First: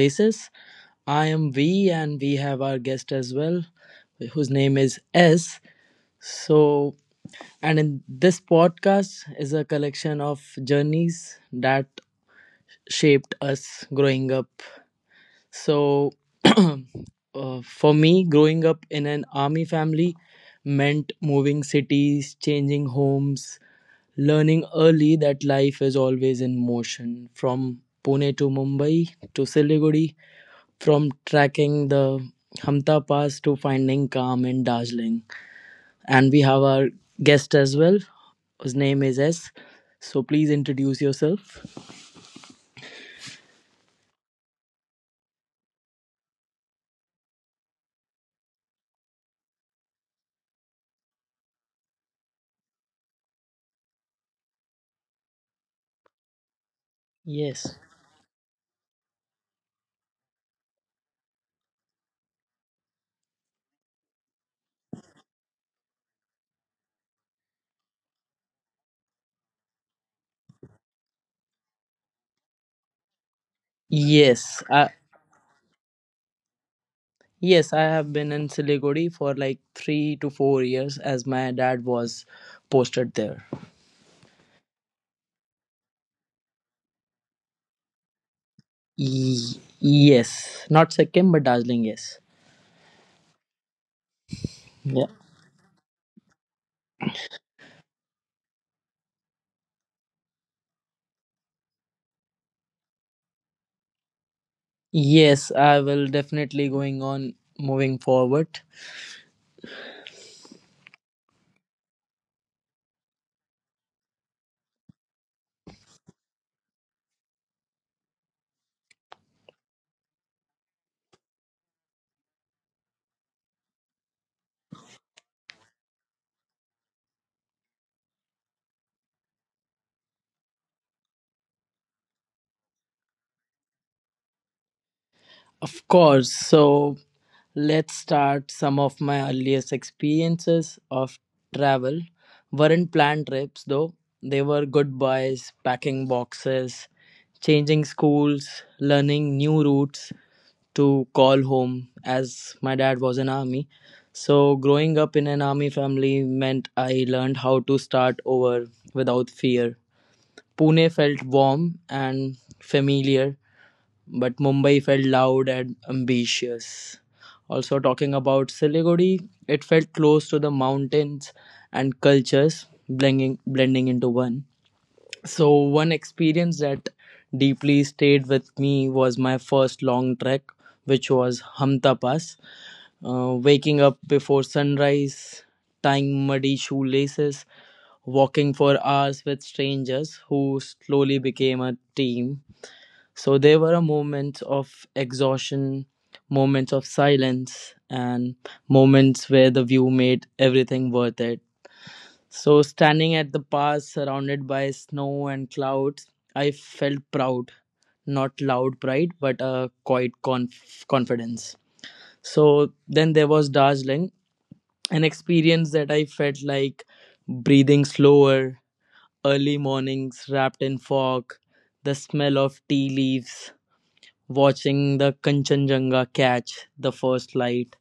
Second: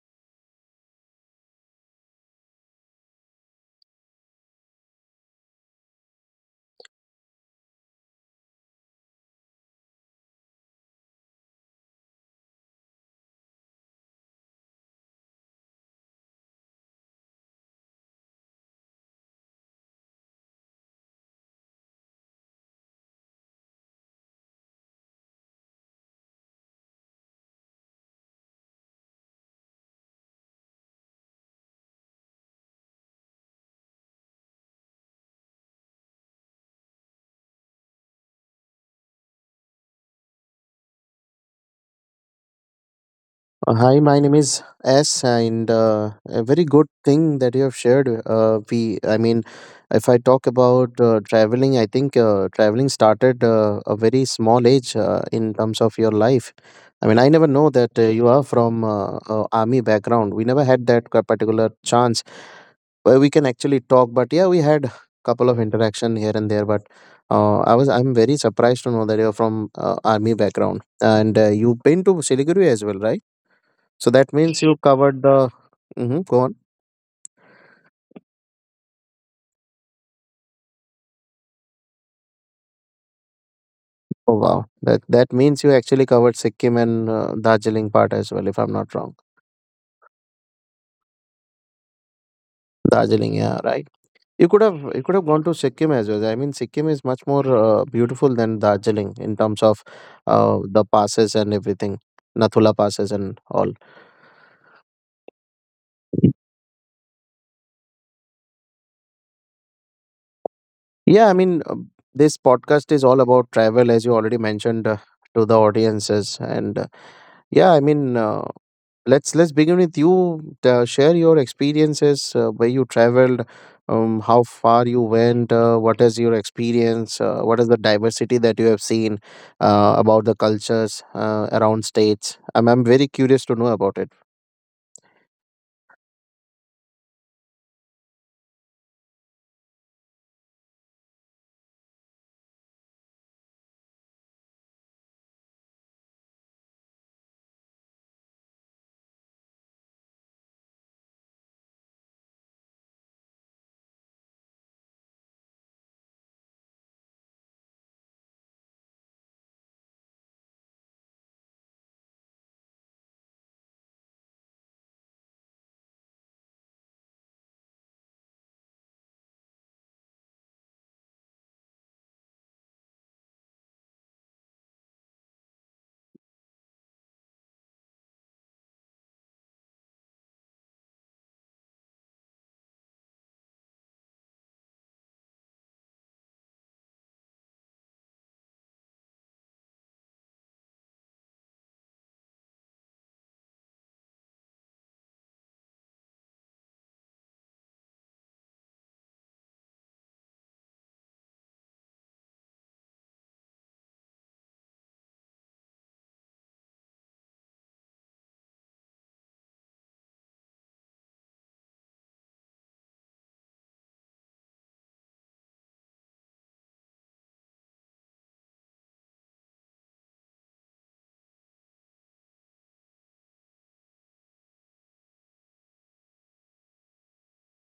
Places. I am V, and we have our guest as well, whose name is S. So, and in this podcast is a collection of journeys that shaped us growing up. So, for me, growing up in an army family meant moving cities, changing homes, learning early that life is always in motion from Pune to Mumbai to Siliguri, from tracking the Hamta Pass to finding calm in Darjeeling. And we have our guest as well, whose name is S. So please introduce yourself. Hi, my name is S, and a very good thing that you have shared. I mean, if I talk about traveling, I think traveling started a very small age in terms of your life. I mean, I never know Yes. that you are from army background. We never had that particular chance where we can actually talk. But yeah, we had couple of interaction here and there. But I'm very surprised to know that you're from army background, and you've been to Siliguri as well, right? So that means Yes. you covered the. Hmm, go on. Yes, I have been in Siliguri for like 3 to 4 years as my dad was posted there. Oh wow, that means you actually covered Sikkim and Darjeeling part as well, if I'm not wrong. Yes. Not Sikkim, but Darjeeling, yes. Darjeeling, yeah, right. You could have gone to Sikkim as well. I mean, Sikkim is much more beautiful than Darjeeling in terms of the passes and everything, Nathula passes and all. Yes, I will definitely going on moving forward. Yeah, I mean, this podcast is all about travel, as you already mentioned to the audiences. I mean, let's begin with you. Share your experiences where you traveled, how far you went, what is your experience, what is the diversity that you have seen about the cultures around states. I'm very curious to know about it. Of course. So let's start some of my earliest experiences of travel. Weren't planned trips though. They were goodbyes, packing boxes, changing schools, learning new routes to call home as my dad was an army. So growing up in an army family meant I learned how to start over without fear. Pune felt warm and familiar, but Mumbai felt loud and ambitious. Also, talking about Siliguri, it felt close to the mountains and cultures, blending into one. So, one experience that deeply stayed with me was my first long trek, which was Hamta Pass. Waking up before sunrise, tying muddy shoelaces, walking for hours with strangers who slowly became a team. So there were a moments of exhaustion, moments of silence, and moments where the view made everything worth it. So standing at the pass surrounded by snow and clouds, I felt proud. Not loud pride, but a quiet confidence. So then there was Darjeeling, an experience that I felt like breathing slower, early mornings wrapped in fog, the smell of tea leaves, watching the Kanchenjunga catch the first light,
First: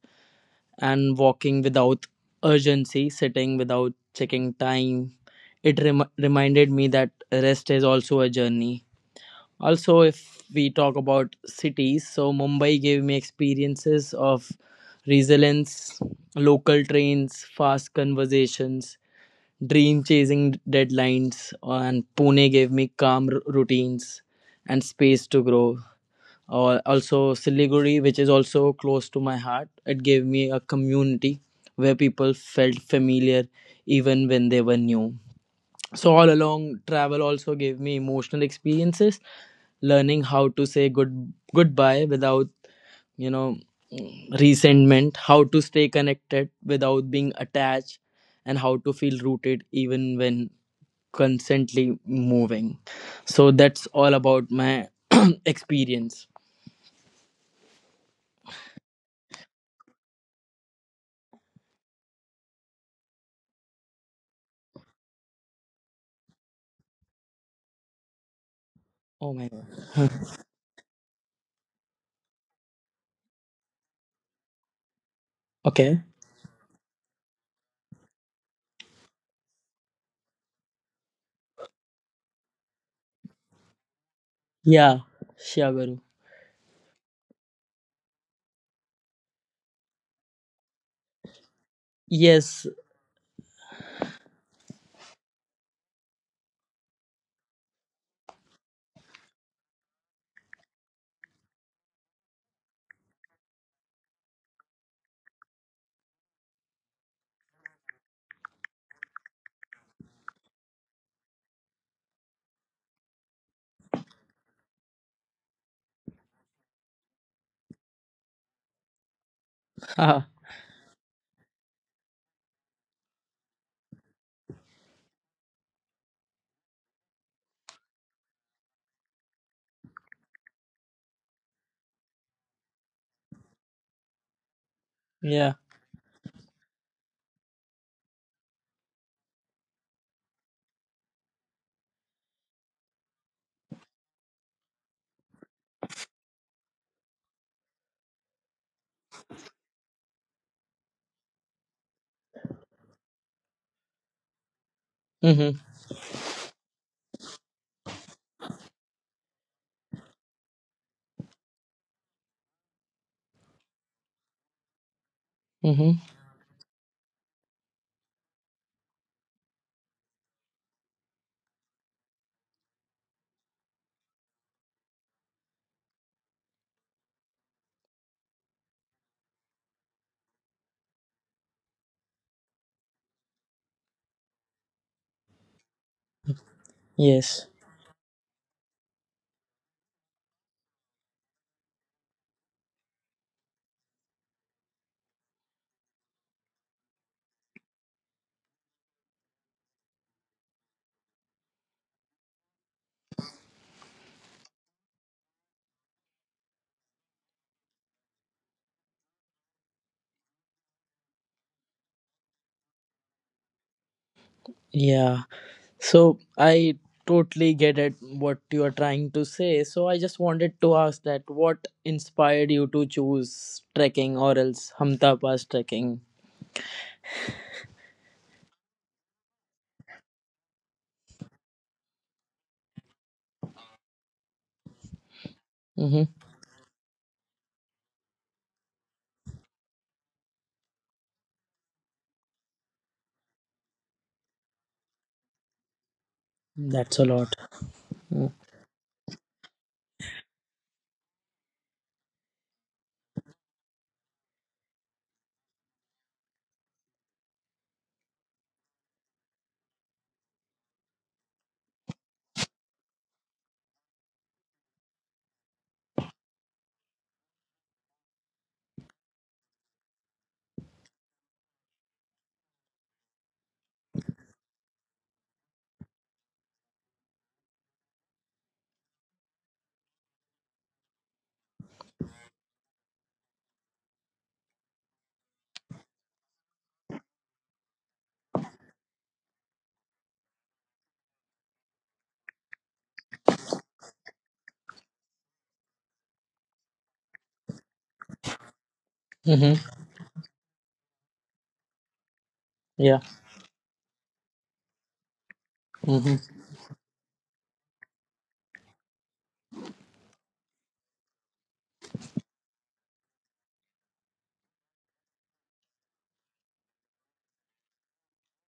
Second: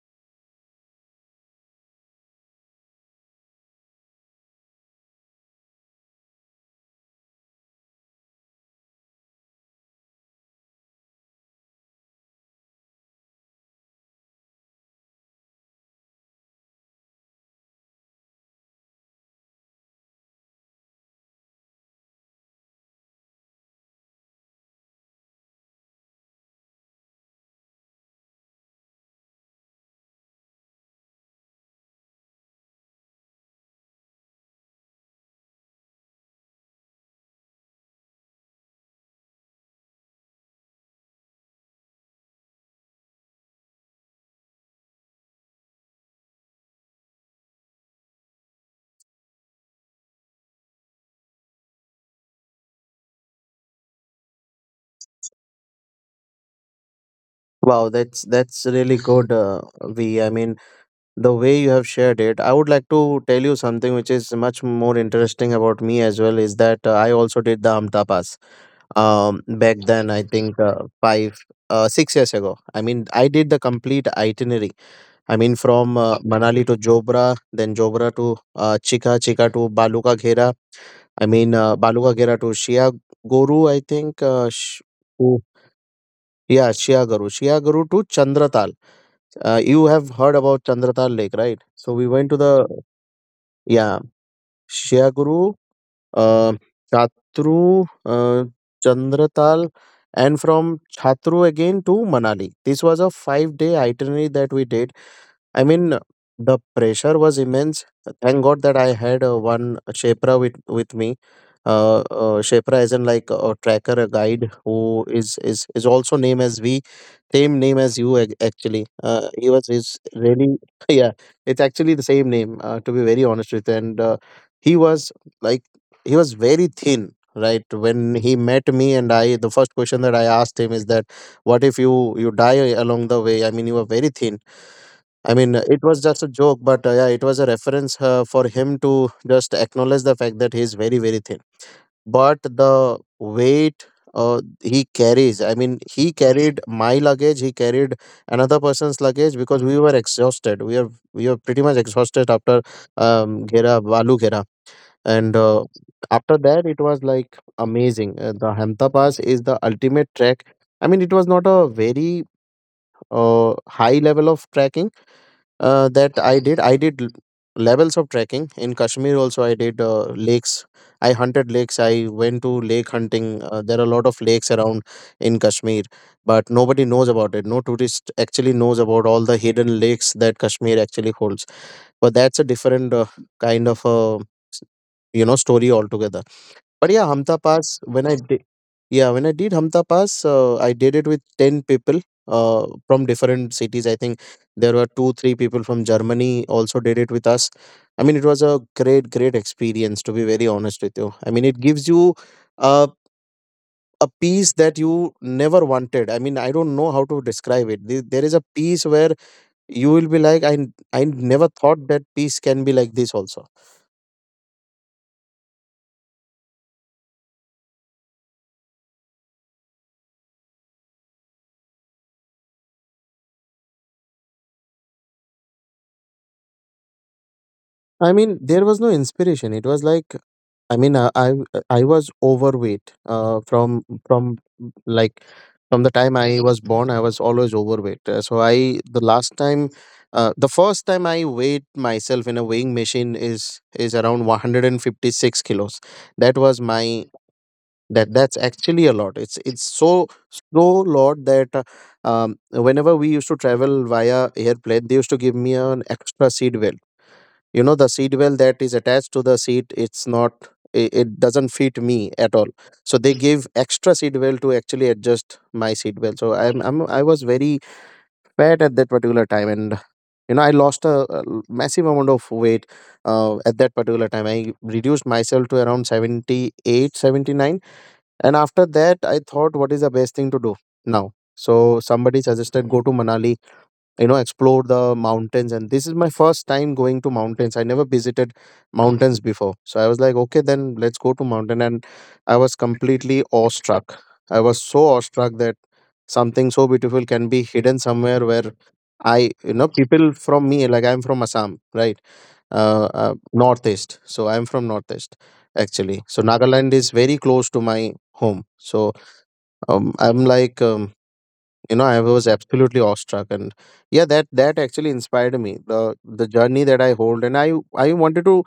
and walking without urgency, sitting without checking time. It reminded me that rest is also a journey. Also, if we talk about cities, so Mumbai gave me experiences of resilience, local trains, fast conversations, dream chasing deadlines, and Pune gave me calm routines and space to grow. Or also Siliguri, which is also close to my heart, it gave me a community where people felt familiar even when they were new. So all along, travel also gave me emotional experiences, learning how to say goodbye without you know resentment, how to stay connected without being attached, and how to feel rooted even when constantly moving. So that's all about my experience. Wow, that's really good, V. I mean, the way you have shared it, I would like to tell you something which is much more interesting about me as well is that I also did the Amta Pass, Oh um, my back then god. I think 5 6 years ago. I mean, I did the complete itinerary. I mean from Okay. Manali to Jobra, then Jobra to Chika, to Baluka Ghera. I mean Baluka Ghera to Shia Guru I think, Yeah. to- Shiagaru. yeah, Shia Guru to Chandratal. You have heard about Chandratal Lake, right? So we went to the, Yes. yeah, Shreya Guru, uh, Chatru, Chandratal, and from Chatru again to Manali. This was a 5 day itinerary that we did. I mean, the pressure was immense. Thank God that I had one Shepra with me. Shepra isn't like a tracker, a guide who is also name as we, same name as you actually. He was is Ah. really yeah. It's actually the same name, to be very honest with you. And he was like he was very thin. Right when he met me, and I, the first question that I asked him is that, "What if you die along the way? I mean, you are very thin." I Yeah. mean, it was just a joke, but yeah, it was a reference for him to just acknowledge the fact that he is very, very thin. But the weight he carries, I mean, he carried my luggage, he carried another person's luggage because we were exhausted. We were pretty much exhausted after Valu Ghera. And Mm-hmm. After that, it was like amazing. The Hamta Pass is the ultimate trek. I mean, it was not a very high level of trekking Mm-hmm. that I did. Levels of trekking in Kashmir. Also, I did lakes. I hunted lakes. I went to lake hunting. There are a lot of lakes around in Kashmir, but nobody knows about it. No tourist actually knows about all the hidden lakes that Kashmir actually holds. But that's a different kind of a story altogether. But yeah, Hamta Yes. Pass, when I did, yeah, when I did Hamta Pass, I did it with 10 people from different cities. I think there were two, three people from Germany also did it with us. I mean, it was a great, great experience, to be very honest with you. I mean, it gives you uh, a peace that you never wanted. I mean, I don't know how to describe it. There is a peace where you will be like, I never thought that peace can be like this also. Yeah. So I totally get at what you are trying to say. So I just wanted to ask that what inspired you to choose trekking or else Hamta Pass trekking? I mean, there was no inspiration. It was like, I mean, I was overweight like from the Mm-hmm. time I was born. I was always overweight. So I the last time, The first time I weighed myself in a weighing machine is around 156 kilos. That was That's my a lot. That's actually a lot. It's so so lot that. Whenever we used to travel via airplane, they used to give me an extra seat belt. You know the seat well that is attached to the seat, it's not, it doesn't fit me at all, so they gave extra seat well to actually adjust my seat well. So I was very fat at that particular time, and you know, I lost a massive amount of weight at that particular time. I reduced myself to around 78, 79, and after that I thought what is the best thing to do now. So somebody suggested go to Manali, you know, explore the mountains, and this is my first time going to mountains. I never visited mountains before, so I was like okay, then let's go to mountain. And I was completely awestruck. I was so awestruck that something so beautiful can be hidden somewhere where i you Mm-hmm. know people from me, like I'm from Assam, right? Yeah. Northeast, so I'm from Northeast actually. So Mm-hmm. Nagaland is very close to my home. So I'm like you know I was absolutely awestruck. And yeah, that actually inspired me. The journey that I hold, and I wanted to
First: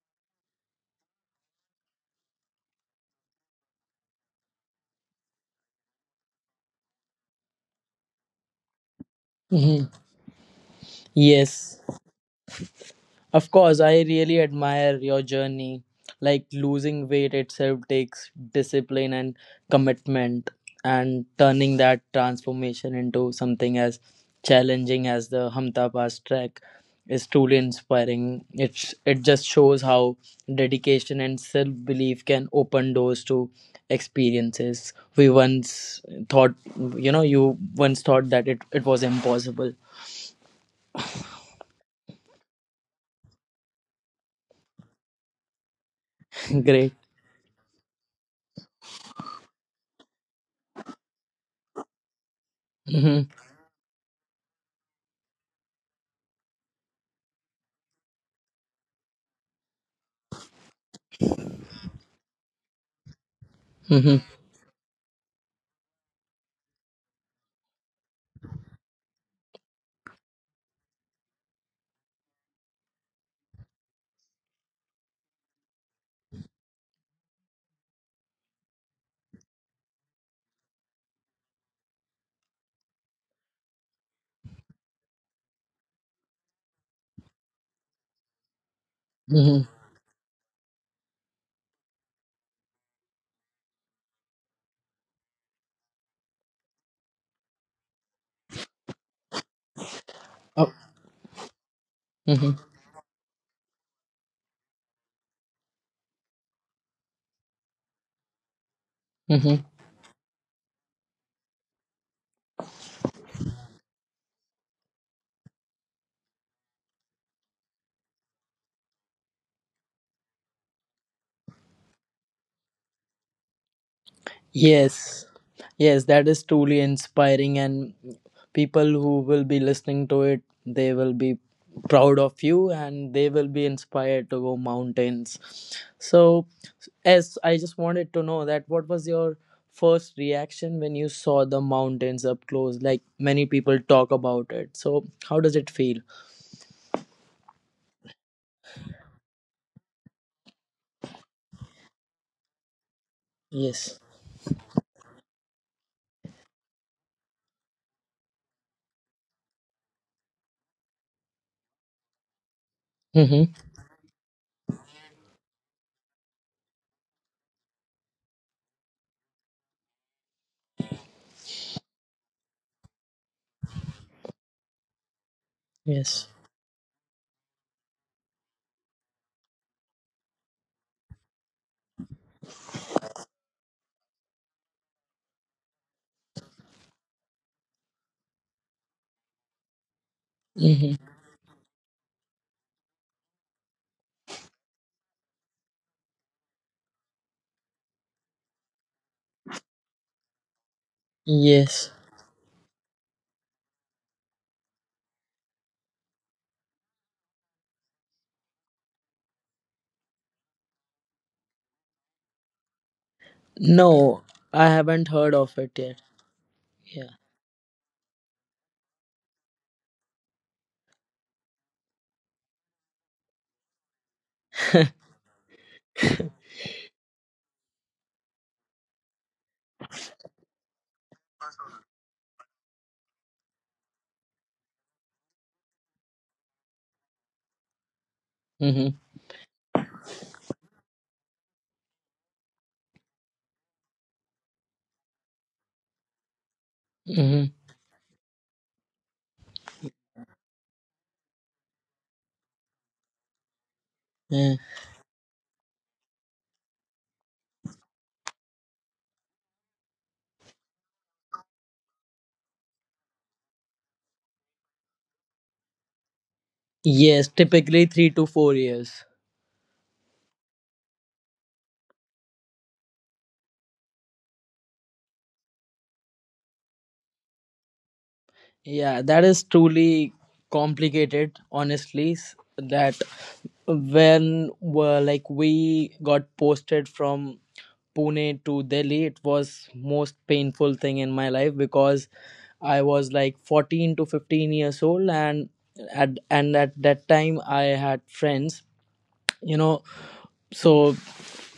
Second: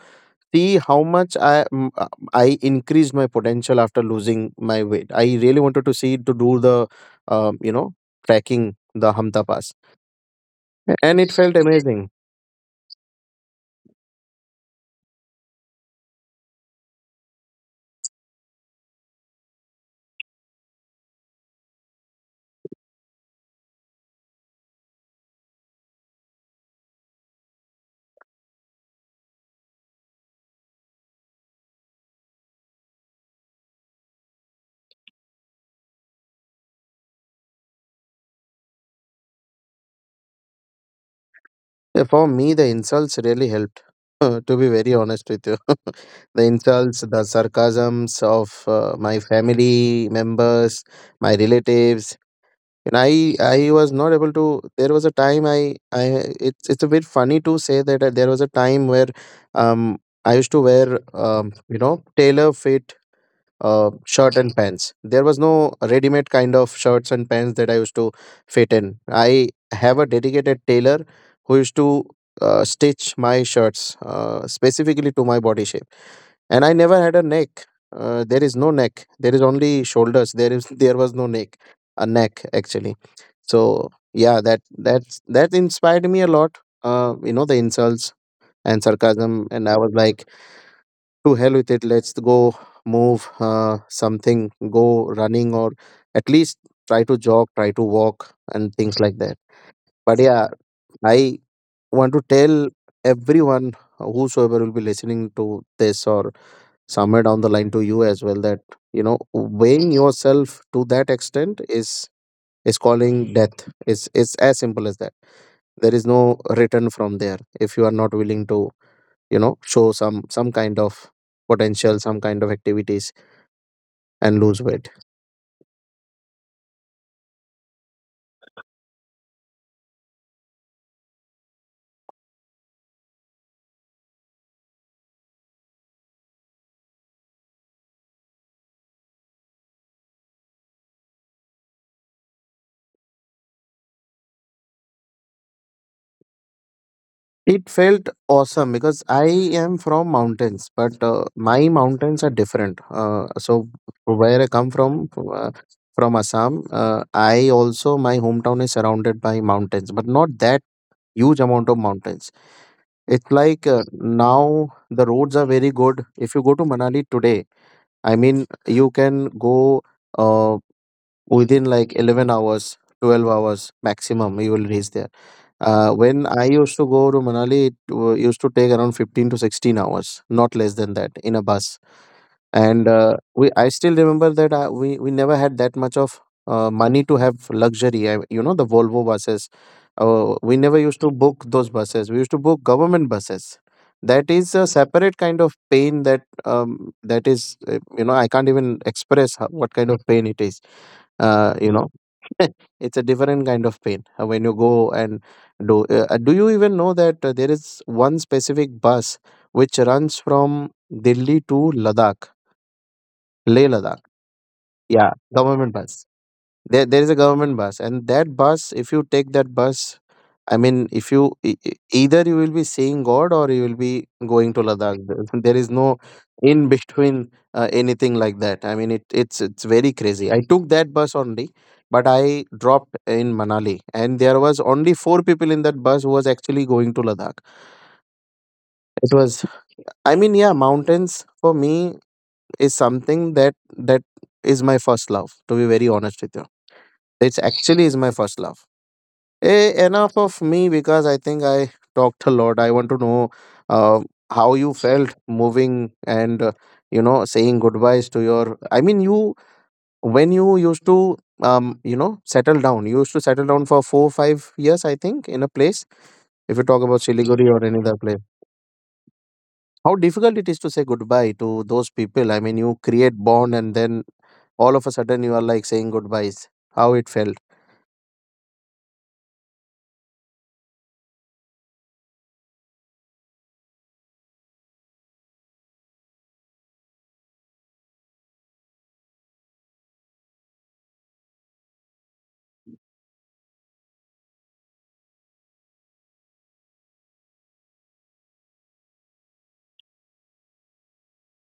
see how much I m- uh, i increased my potential after losing my weight. I really wanted to see to do the um, you know tracking, the Hamta Pass. Mm-hmm. And it felt Yes. amazing. Of course, I really admire your journey. Like losing weight itself takes discipline and commitment, and turning that transformation into something as challenging as the Hamta Pass trek is truly inspiring. It just shows how dedication and self belief can open doors to experiences we once thought, that it was impossible. For me the insults really helped to be very honest with you the Great. insults, the sarcasms of my family members, my relatives. And i Hmm. i was not able to, there was a time I, it's a bit funny to say that there was a time where, um I used to wear, tailor fit Hmm. shirt and pants. There was no ready made kind of shirts and pants that I used to fit in. I have a dedicated tailor who used to stitch my shirts specifically to my body shape, and I never had a neck. There is no neck There is only shoulders. There was no neck, a neck actually. So yeah, that inspired me a lot, you know, the insults and sarcasm. And I was like, to hell with it, let's go move, something, go running, or at least try to jog, try to walk and things like that. But yeah, I want to Hmm. tell everyone whosoever will be listening to this or somewhere down the line to you as well that, you know, Mm-hmm. weighing yourself to that extent is calling death. It's as simple as that. There is no return from there if you are not willing to, you know, show some kind of potential, some kind of activities and lose weight. Yes, yes, that is truly inspiring, and people who will be listening to it, they will be proud of you and they will be inspired to go mountains. So, as I just wanted to know that what was your first reaction when you saw the mountains up close? Like many people talk about it. So, how does it feel? It felt awesome because I am from mountains, but my mountains are different. Yes. Where I come from, uh, from Assam, I also, my hometown is surrounded by mountains, but not that huge amount of mountains. It's Mm-hmm. like now the roads are very good. If you go to Manali today, I mean, you can go uh, within like 11 hours, 12 hours maximum, you will reach there. Yes. When I used to go to Manali, it used to take around 15 to 16 hours, not less than that, in a bus. And we I still remember that we never had that much of money to have luxury. You know the Volvo buses, we never Mm-hmm. used to book those buses, we used to book government buses. That is a separate kind of pain, that, that is, I can't even express how, what kind of pain it is, uh, you Yes. know it's a different kind of pain when you go and do. Do you even know that there is one specific bus which runs from Delhi to Ladakh, Leh Ladakh? No, I haven't Yeah, heard of government it yet. bus. There Yeah. is a government bus, and that bus, if you take that bus, I mean, if you either you will be seeing God or you will be going to Ladakh. There is no in between anything like that. I mean, it's very crazy. I took that bus only, but I dropped in Manali, and there was only four people in that bus who was actually going to Ladakh. Mm-hmm. It was, I mean, yeah, mountains for me is something that is my first love. To be very honest with you, it's Mm-hmm. actually is my first love. Enough of me because I think I talked a lot. I want to know uh, how Mm. you felt moving and saying goodbyes to your. I mean, you when you used to settle down. You used to settle down for 4-5 years, I think, in a place. If you talk about Yes, Siliguri or any typically other three place, to four years. how difficult it is to say goodbye to those people. I mean, you create bond and then all of a sudden you are like saying goodbyes. How it felt. Yeah, that is truly complicated, honestly. That when were like we got posted from Pune to Delhi, it was most painful thing in my life because I was like 14 to 15 years old, and at that time I had friends, you know, so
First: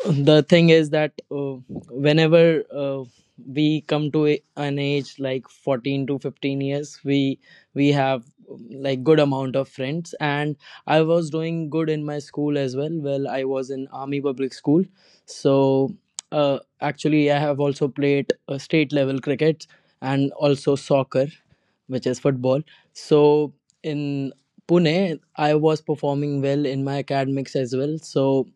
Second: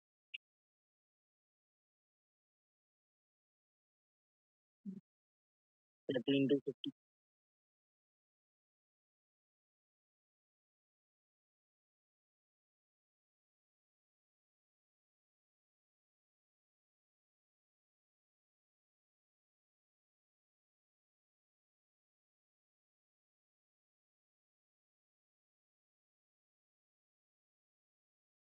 the thing is that whenever we come to an age like 14 to 15 years, we have like good amount of friends, and I was doing good in my school as well. Well, I was in army public school. So actually I have also played state level cricket, and also soccer, which is football. So in Pune I was performing well in my academics as well. So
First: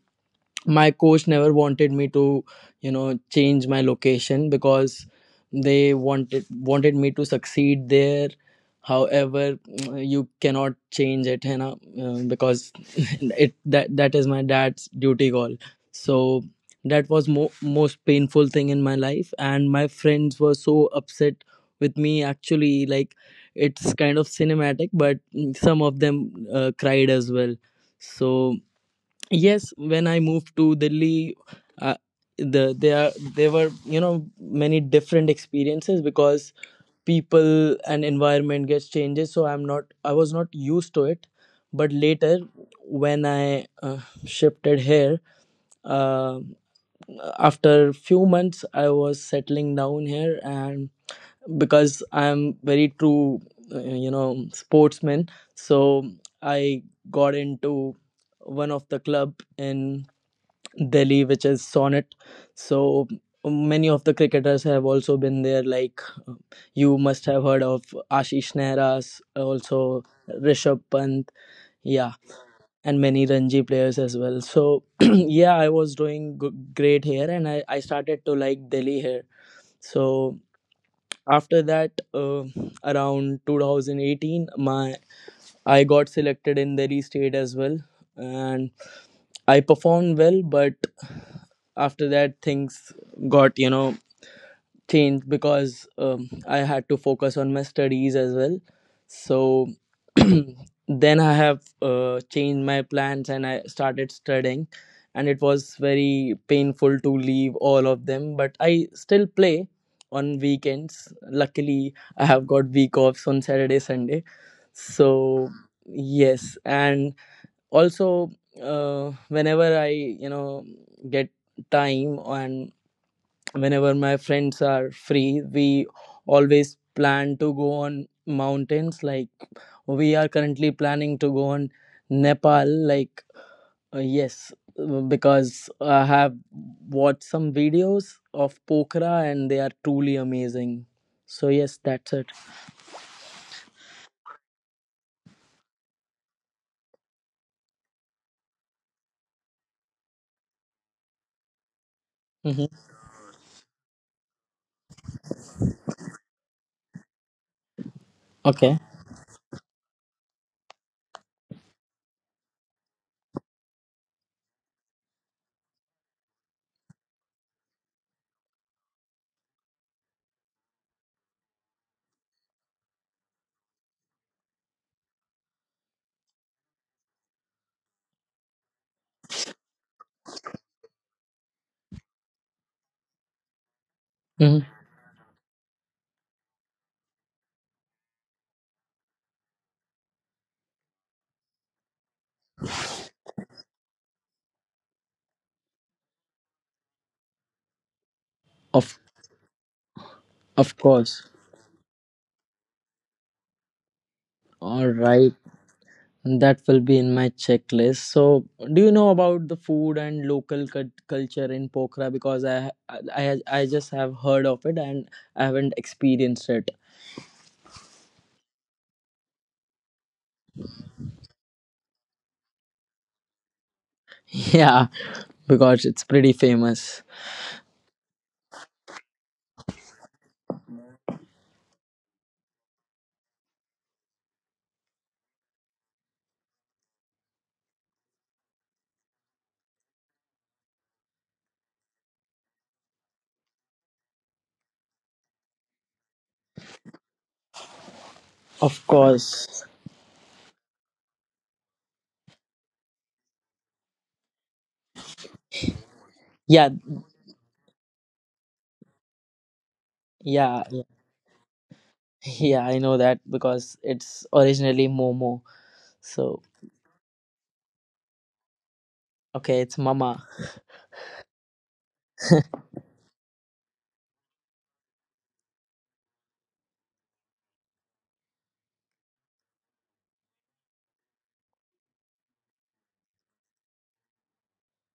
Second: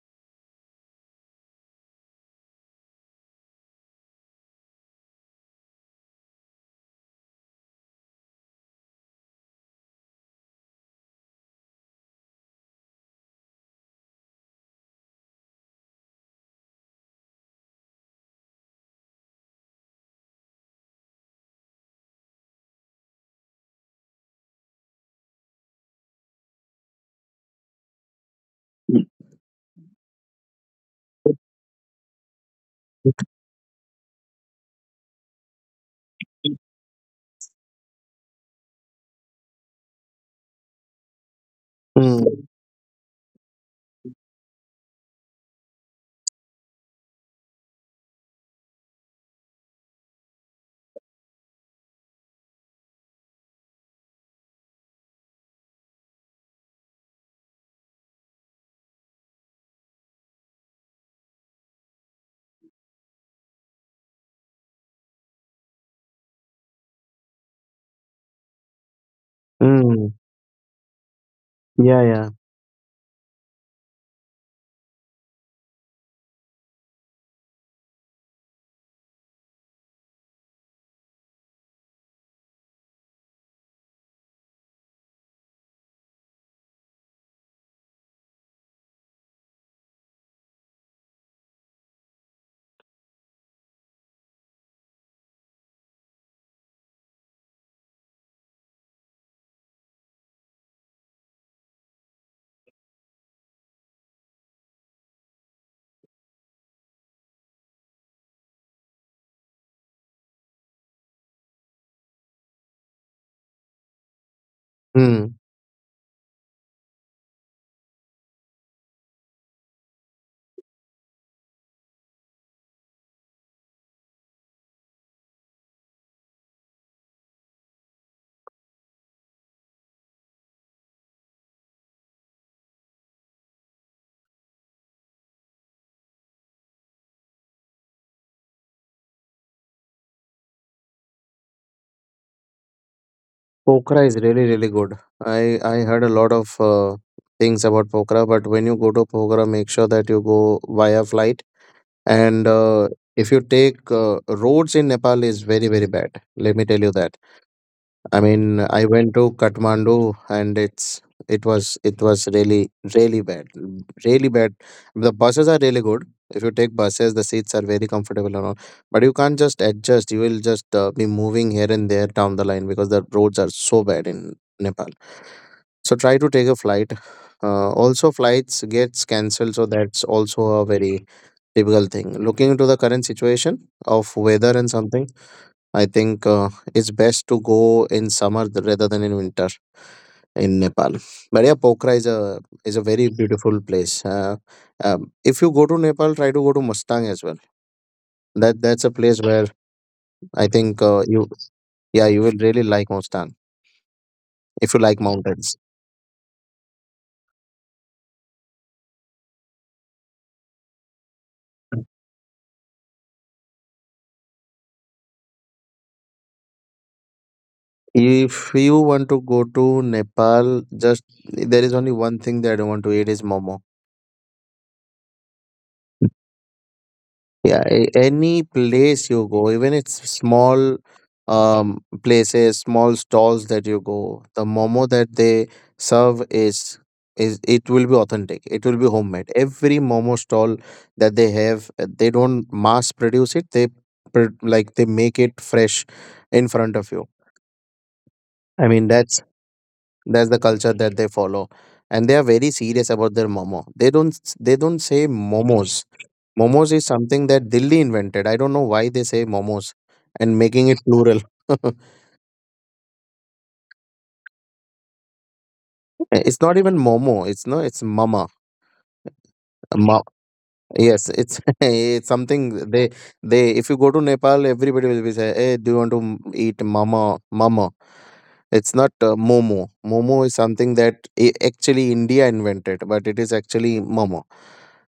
my coach never wanted me to change my location because they wanted me to succeed there. However, you cannot change it you because it that that is my dad's duty call. So that was most painful thing in my life, and my friends were so upset with me, actually, like, it's kind of cinematic, but some of them cried as well. So yes, when I moved to Delhi, uh, there were many different experiences because people and environment gets changes. So I was not used to it, but Mm. later when I shifted here, uh, after few months I was settling down here, and because I'm very true, sportsman, so I got into one of the club in Delhi, which is Sonnet. So many of the cricketers have also been there. Like uh, you must have heard of Ashish Nehra's, also Mm. Rishabh Pant, Yeah, yeah, yeah. and many Ranji players as well. So yeah, I was doing great here, and I started to like Delhi here. So after that, around 2018, my I got selected in Delhi State as well, and I performed well, but after that things got changed because I had to focus on my studies as well. So then I have changed my plans and I started studying, and it was very painful to leave all of them. But I still play on weekends. Luckily, I have got week offs on Saturday, Sunday. Hmm. So yes, and also whenever I get time and whenever my friends are free, we always plan to go on mountains. Like, we are currently planning to go on Nepal, like, yes, because I have watched some videos of Pokhara and they are truly amazing. So yes, that's it. Pokhara is really, really good. I heard a lot of things about Pokhara, but when you go to Pokhara, make sure that you go via flight. And Hmm. If you take roads in Nepal is very, very bad. Let me tell you that. I mean, Okay. I went to Kathmandu and it was really, really bad, really bad. The buses are really good. If you take buses, the seats are very comfortable and all. But you can't just adjust. You will just be moving here and there down the line because the roads are so bad in Nepal. So try to take a flight. Also, flights gets cancelled, so that's also a very typical thing. Looking into the current situation of weather Hmm. and something, I think it's best to go in summer rather than in winter in Nepal. But yeah, Pokhara is a very beautiful place. If you go to Nepal, try to go to Mustang as well. That's a of place where I think of you course. yeah, you will really like Mustang if you like Alright. mountains. That will be in my checklist. So, do you know about the food and local culture in Pokhara? Because I just have heard of it and I haven't experienced it. If you want to go to Nepal, just there is only one thing that I don't want to eat is momo. Yeah, because it's pretty famous. Yeah, any place you go, even it's small places, small stalls that you go, the momo that they serve is It will be authentic. It will be homemade. Every momo stall that they have, they don't mass produce it. They like they make it fresh in front of you. I mean Of that's course. that's the culture that they follow, and they are very serious about their momo. They don't s- they don't say momos. Momos Yeah, is something that Delhi invented. I don't know why they say momos and making yeah, it yeah. plural. Yeah, I know that because it's originally Momo. It's So, not even momo. It's no. It's mama. okay, it's Ma- Mama. yes, it's it's something they they. If you go to Nepal, everybody will be say, "Hey, do you want to eat mama mama?" It's not momo. Momo is something that actually India invented, but it is actually momo.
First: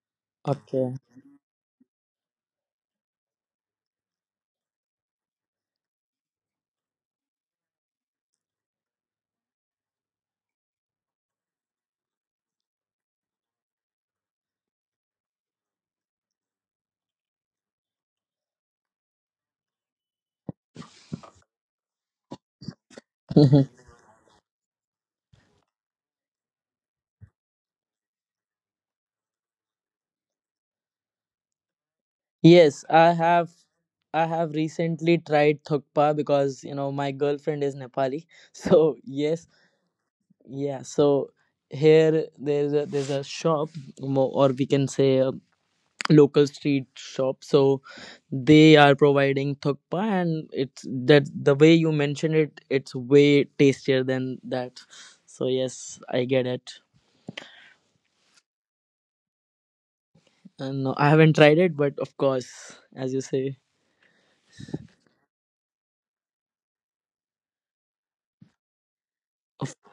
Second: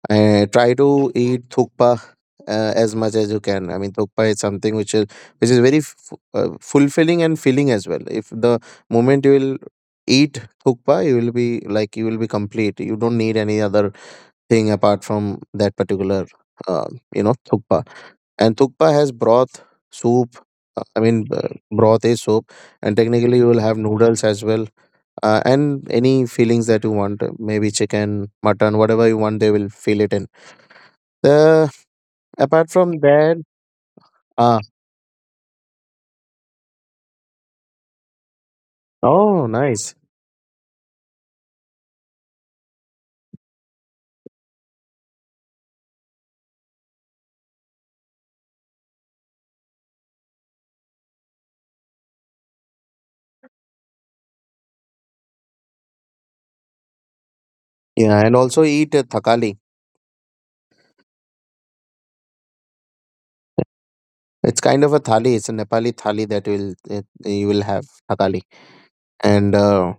Try Okay. to eat thukpa as much as you can. I mean, thukpa is something which is very fulfilling and filling as well. If the moment you will eat thukpa, you will be like you will be complete. You don't need any other thing apart from that particular uh, thukpa. And thukpa has broth, soup. I mean, broth is soup, and technically you will have noodles as well, and any fillings that you want, maybe chicken, mutton, whatever you want, they will fill it in uh, apart Yes, from I that, have. I have uh, recently tried thukpa because my girlfriend is Nepali. So yes, oh, nice. yeah, so here there's a shop, or we can say a local street shop. So they are providing thukpa, and it's that the way you mentioned it, it's way tastier than that. So yes, I get it. Yeah, and also eat a thakali. And no, I haven't tried it, but of course, as you say, It's kind of a thali. It's a Nepali thali that will it, you will have thakali. And of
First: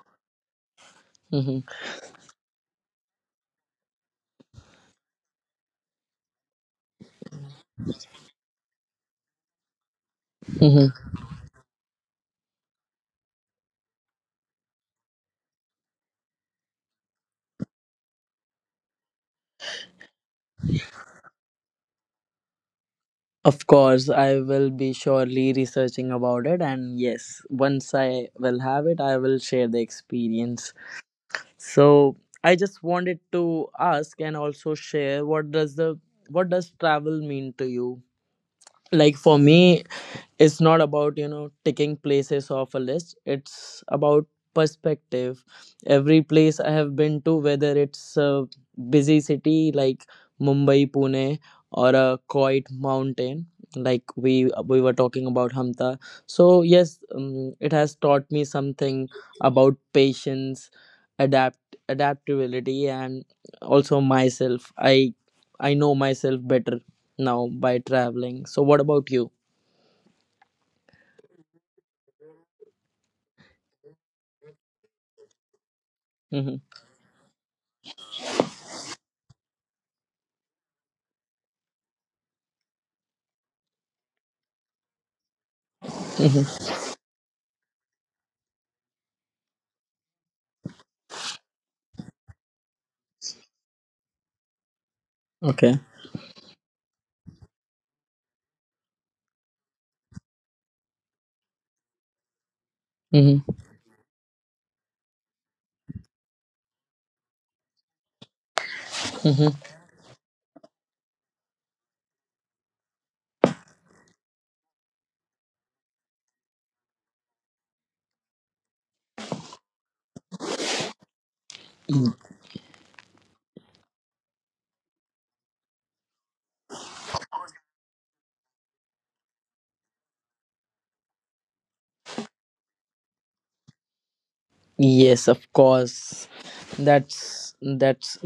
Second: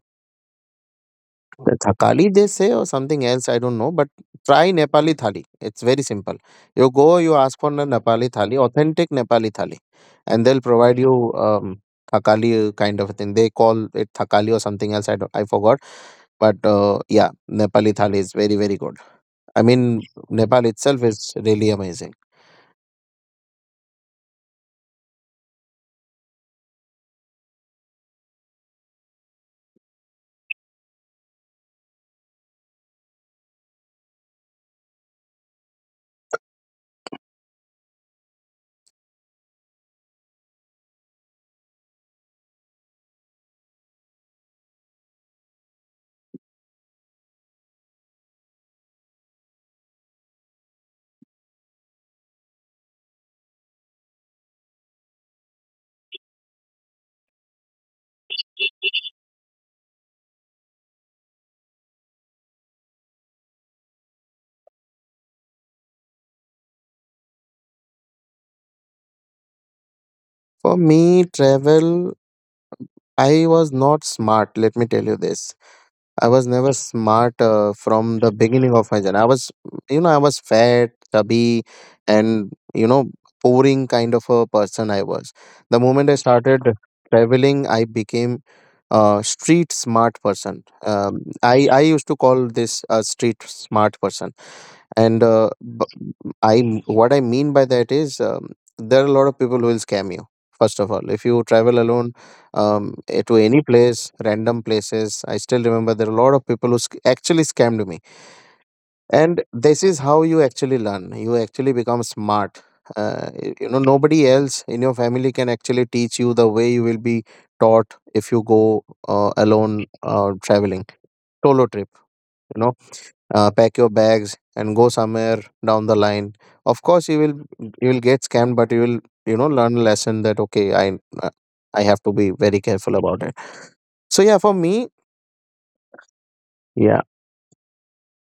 hmm the thakali they say or something else I don't know. But try Nepali thali. It's very simple. You go, you ask for a Nepali thali, authentic Nepali thali, and they'll hmm provide you thakali kind of a thing. They call it thakali or something else. I don't, I forgot. But yeah, Nepali thali is very, very good. I mean, Nepal itself is really amazing. of course, I will be surely researching about it. And yes, once I will have it, I will share the experience. So I just wanted to ask and also share what does travel mean to you? Like for me, it's not about ticking places off a list. It's about perspective. Every place I have been to, whether it's a busy city like Mumbai, Pune, or a quiet mountain, like we were talking about Hamta. So yes, it has taught me something about patience, adaptability, and also myself. I know myself better now by traveling. So what about you? For me, travel, I was not smart. Let me tell you this. I was Hmm. never smart from the beginning of my journey. I was fat, chubby, and, boring kind of a person I was. The moment I started traveling, I became a street smart person. I used to call this a street smart person and Okay. b- I what I mean by that is there are a lot of people who will scam you. First of all, if you travel alone to Mm-hmm. any place, random places, I still remember there are a lot of people who actually scammed me. And Mm-hmm. this is how you actually learn. You actually become smart. Nobody else in your family can actually teach you the way you will be taught if you go alone, traveling, solo trip. You know, pack your bags and go somewhere down the line. Of course you will get scammed, but you will learn a lesson that, okay, uh, I have to be very careful about it. So yeah, for me, Yes, of course. yeah. That's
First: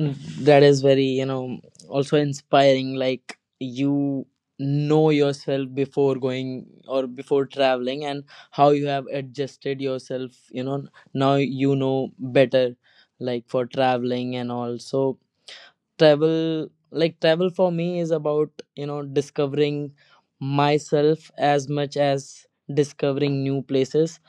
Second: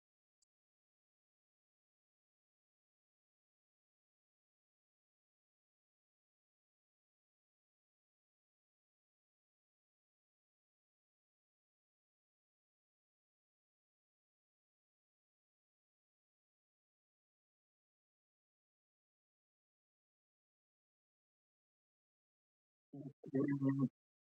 that is very also inspiring. Like, you know yourself before going or before traveling, and how you have adjusted yourself. You know, now you know better, like, for traveling and all. So travel, like, travel for me is about discovering myself as much as discovering new places,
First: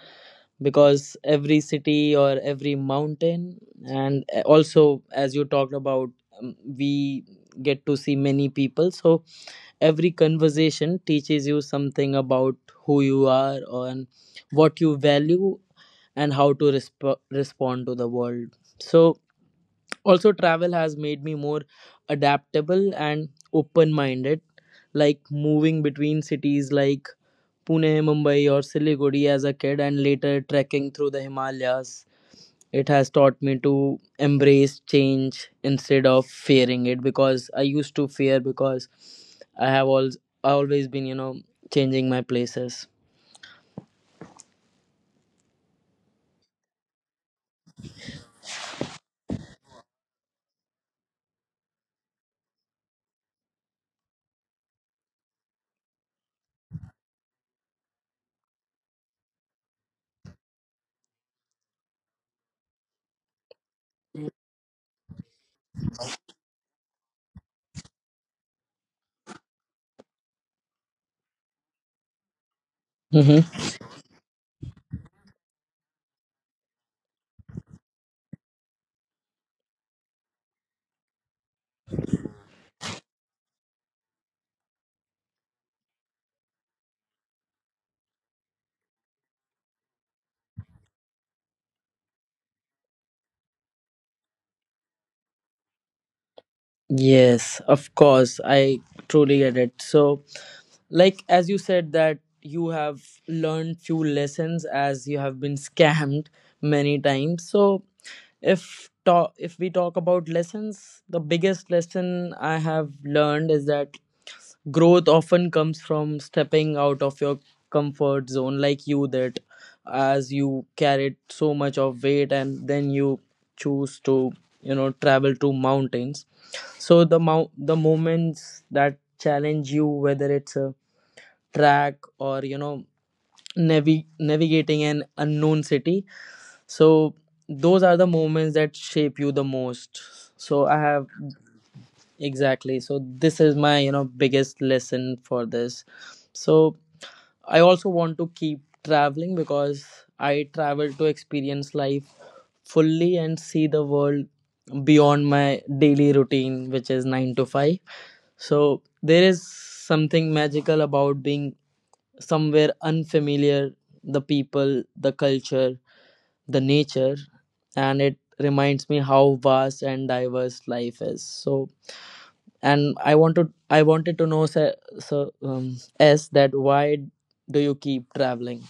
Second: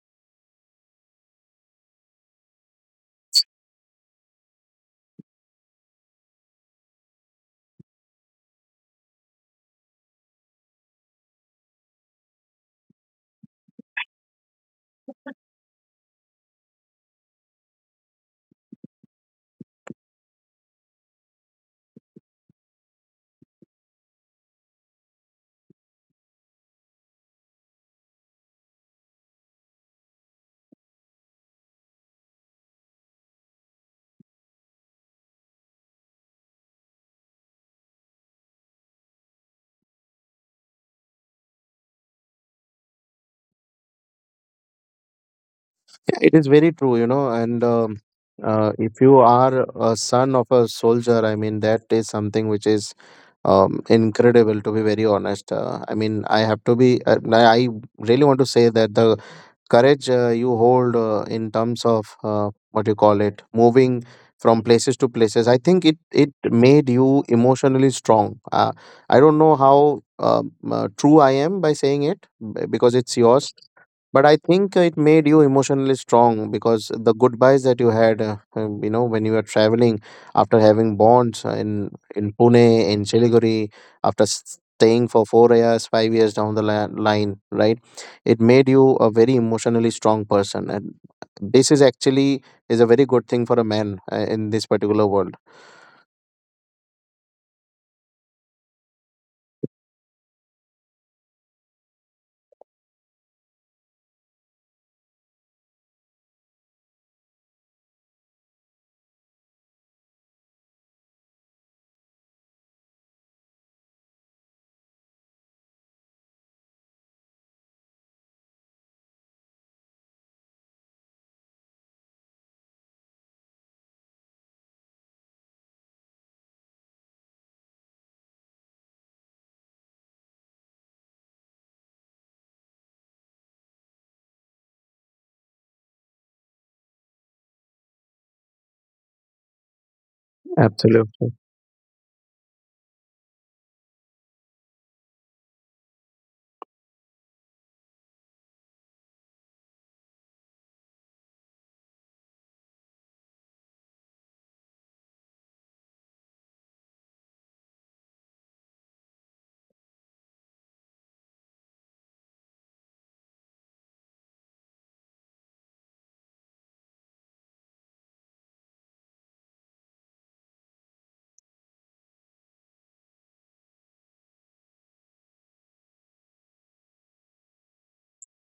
because every city or every mountain, and also, as you talked about, we get to see many people. So every conversation teaches you something about who you are and what you value and how to respond to the world. So also, travel has made me more adaptable and open minded, like moving between cities like Pune, Mumbai, or Siliguri as a kid, and later trekking through the Himalayas. It has taught me to embrace change instead of fearing it, because I used to fear, because I have always been, changing my places. Yeah, it is very true, and if you are a son of a soldier, I mean that is something which is incredible. To be very honest, I mean I have to be I really want to say that the courage you hold in terms of what you call it, moving from places to places. I think it made you emotionally strong. I don't know how true I am by saying it, because it's Mm-hmm. yours. But I think it made you emotionally strong because the goodbyes that you had, when you were traveling after having bonds in Pune, in Siliguri, after staying for 4 years, 5 years down the line, right, it made you a very emotionally strong person. And this is actually is a very good thing for a man in this particular world. Yes, of course. I truly get it. So, like as you said that you have learned few lessons, as you have been scammed many times, so if we talk about lessons, the biggest lesson I have learned is that growth often comes from stepping out of your comfort zone, like you that, as you carried so much of weight and then you choose to travel to mountains. So the moments that challenge you, whether it's a track or navigating an unknown city, so those are the moments that shape you the most. So I have Absolutely. exactly. So this is my biggest lesson for this. So I also want to keep traveling because I travel to experience life fully and see the world beyond my daily routine, which is 9 to 5. So there is something magical about being somewhere unfamiliar, the people, the culture, the nature, and it reminds me how vast and diverse life is. So, and I wanted to know, so, S, that why do you keep traveling?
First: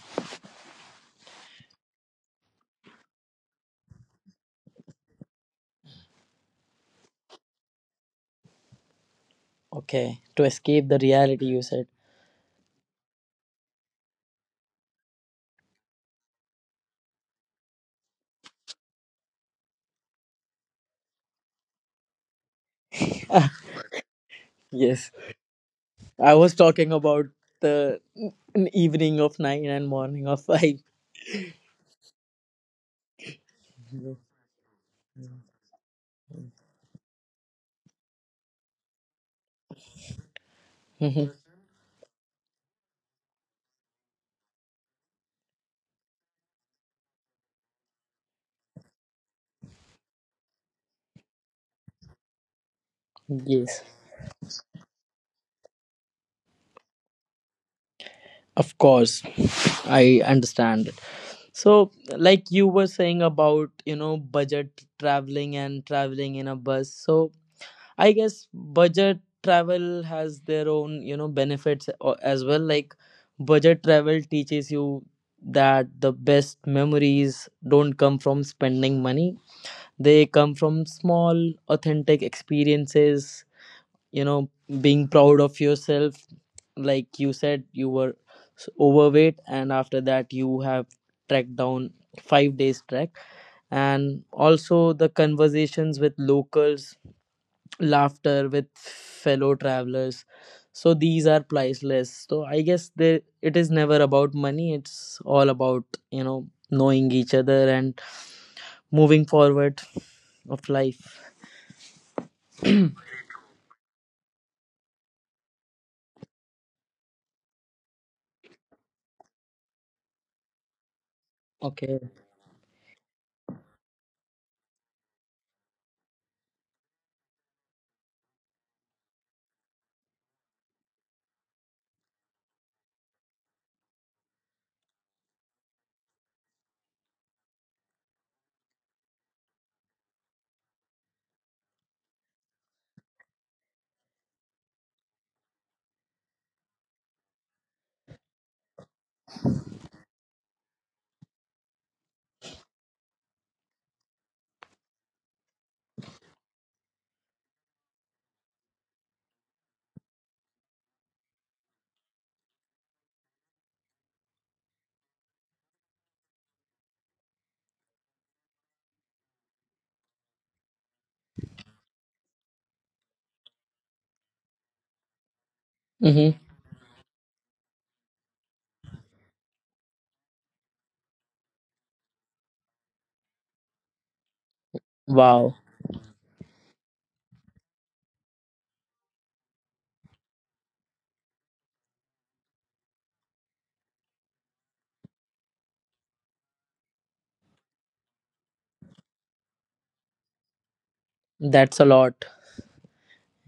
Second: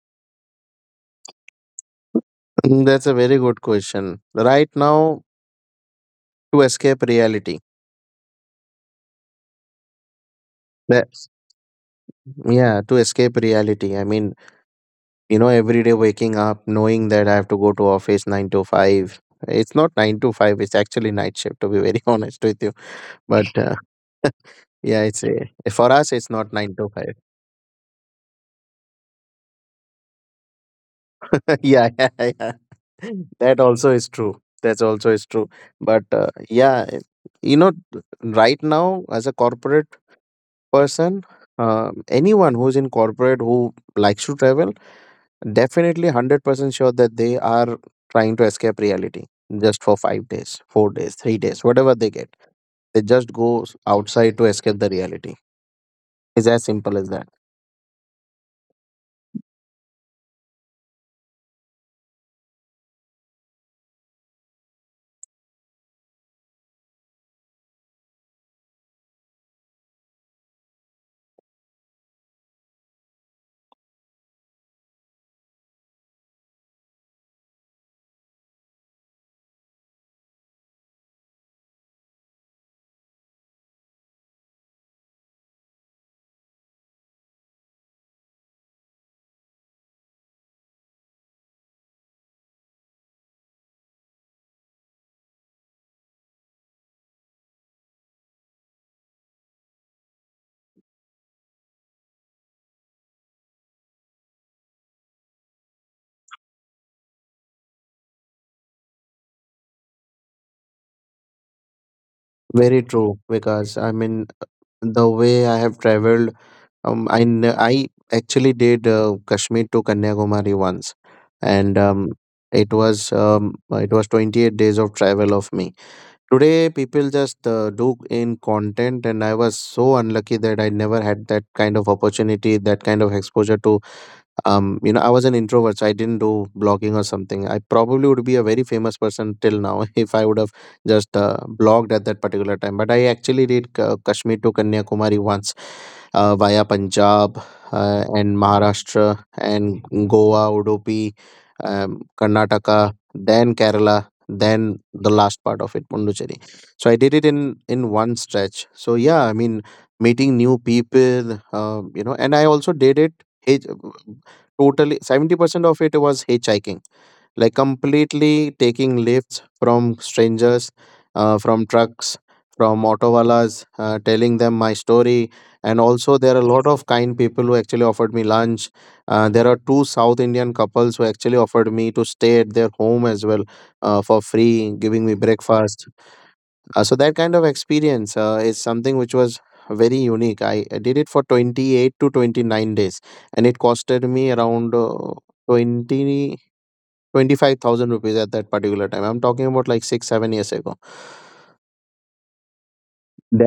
Mm, that's a very good question. Right now, to escape reality. Okay, to escape the That's, reality, you said. yeah, to escape reality. I mean, every day waking up knowing that I have to go to office, 9 to 5. It's not 9 to 5, it's actually night shift, to be very honest with you. But yeah, Yes, it's a, for us it's I not was 9 to talking 5. about the evening of 9 and morning of 5. Yeah, yeah, yeah. That also is true. That's also is true. But yeah, you know, right now as a corporate person, anyone who's in corporate who likes to travel, definitely 100% sure that they are trying to escape reality just for 5 days, 4 days, 3 days, whatever they get. They just go Yes, outside to escape the reality. It's as simple as that. of course, I understand. So, like you were saying about, budget traveling and traveling in a bus. So, I guess budget travel has their own, benefits as well. Like, budget travel teaches you that the best memories don't come from spending money, they come from small, authentic experiences, you know being proud of yourself, like you said you were overweight and after that you have tracked down 5 days trek, and also the conversations with locals, laughter with fellow travelers. So these are priceless. So I guess, it is never about money. It's all about knowing each other and moving forward of life. Very true, because I mean, the way I have traveled. I actually did Kashmir to Kanyakumari once, and Okay. It was 28 days of travel of me. Today, people just do in content, and I was so unlucky that I never had that kind of opportunity, that kind of exposure to I was an introvert, so I didn't do blogging or something. I probably would be a very famous person till now if I would have just blogged at that particular time. But I actually did Kashmir to Kanyakumari once, via Punjab, and Maharashtra, and Goa, Udupi, um, Karnataka, then Kerala, then the last part of it, Pondicherry. So I did it in one stretch. So yeah, I mean, meeting new people, and I also did it. Hey, totally 70% of it was hitchhiking, like completely taking lifts from strangers, from trucks, from autowalas, telling them my story. And also, there Mm-hmm. are a lot of kind people who actually offered me lunch. There are two South Indian couples who actually offered me to stay at their home as well, for free, giving me Wow, breakfast. So that kind of experience is something which was very unique. I did it for 28 to 29 days, and it costed me around uh, 20 25,000 rupees at that particular time. I'm talking about like 6 7 years ago. that's a lot.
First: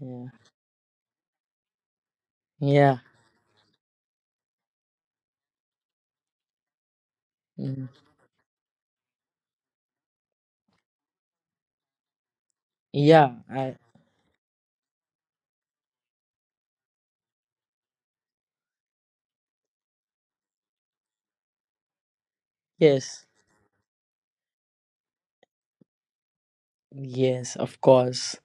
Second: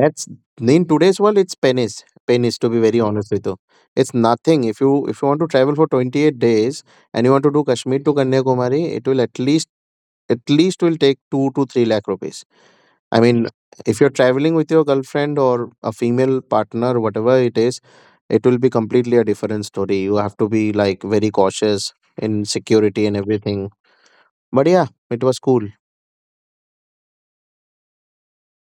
Yeah. in today's world it's pennies. Pennies, to be Yeah. very honest with you. It's nothing. If you want to travel for 28 days and you want to do Mm, Kashmir to Kanyakumari, it will at least will take 2 to 3 lakh rupees. I yeah. mean, I, if you're traveling with your girlfriend or a female partner, whatever it is, it will be completely a different story. You have to be like very cautious in security and yes. everything. But yeah, it was cool. Yes, of course.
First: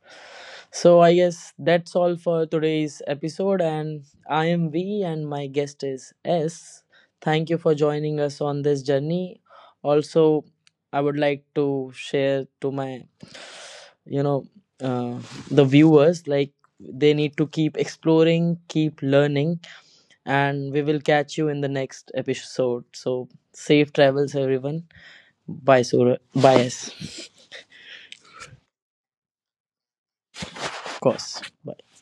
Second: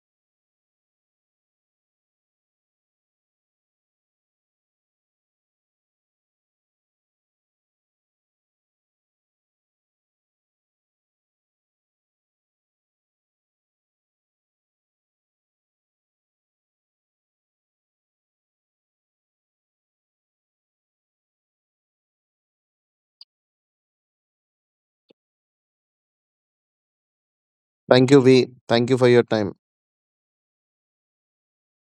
So I guess that's all for today's episode. And I am V, and my guest is S. Thank you for joining us on this journey. Also, I would like to share to you know, uh, the viewers, like, they need to keep exploring, keep learning, and we will catch you in the next episode. So safe travels, everyone. Bias, or bias, Thank you, V. Thank you for your time. of course. Bye.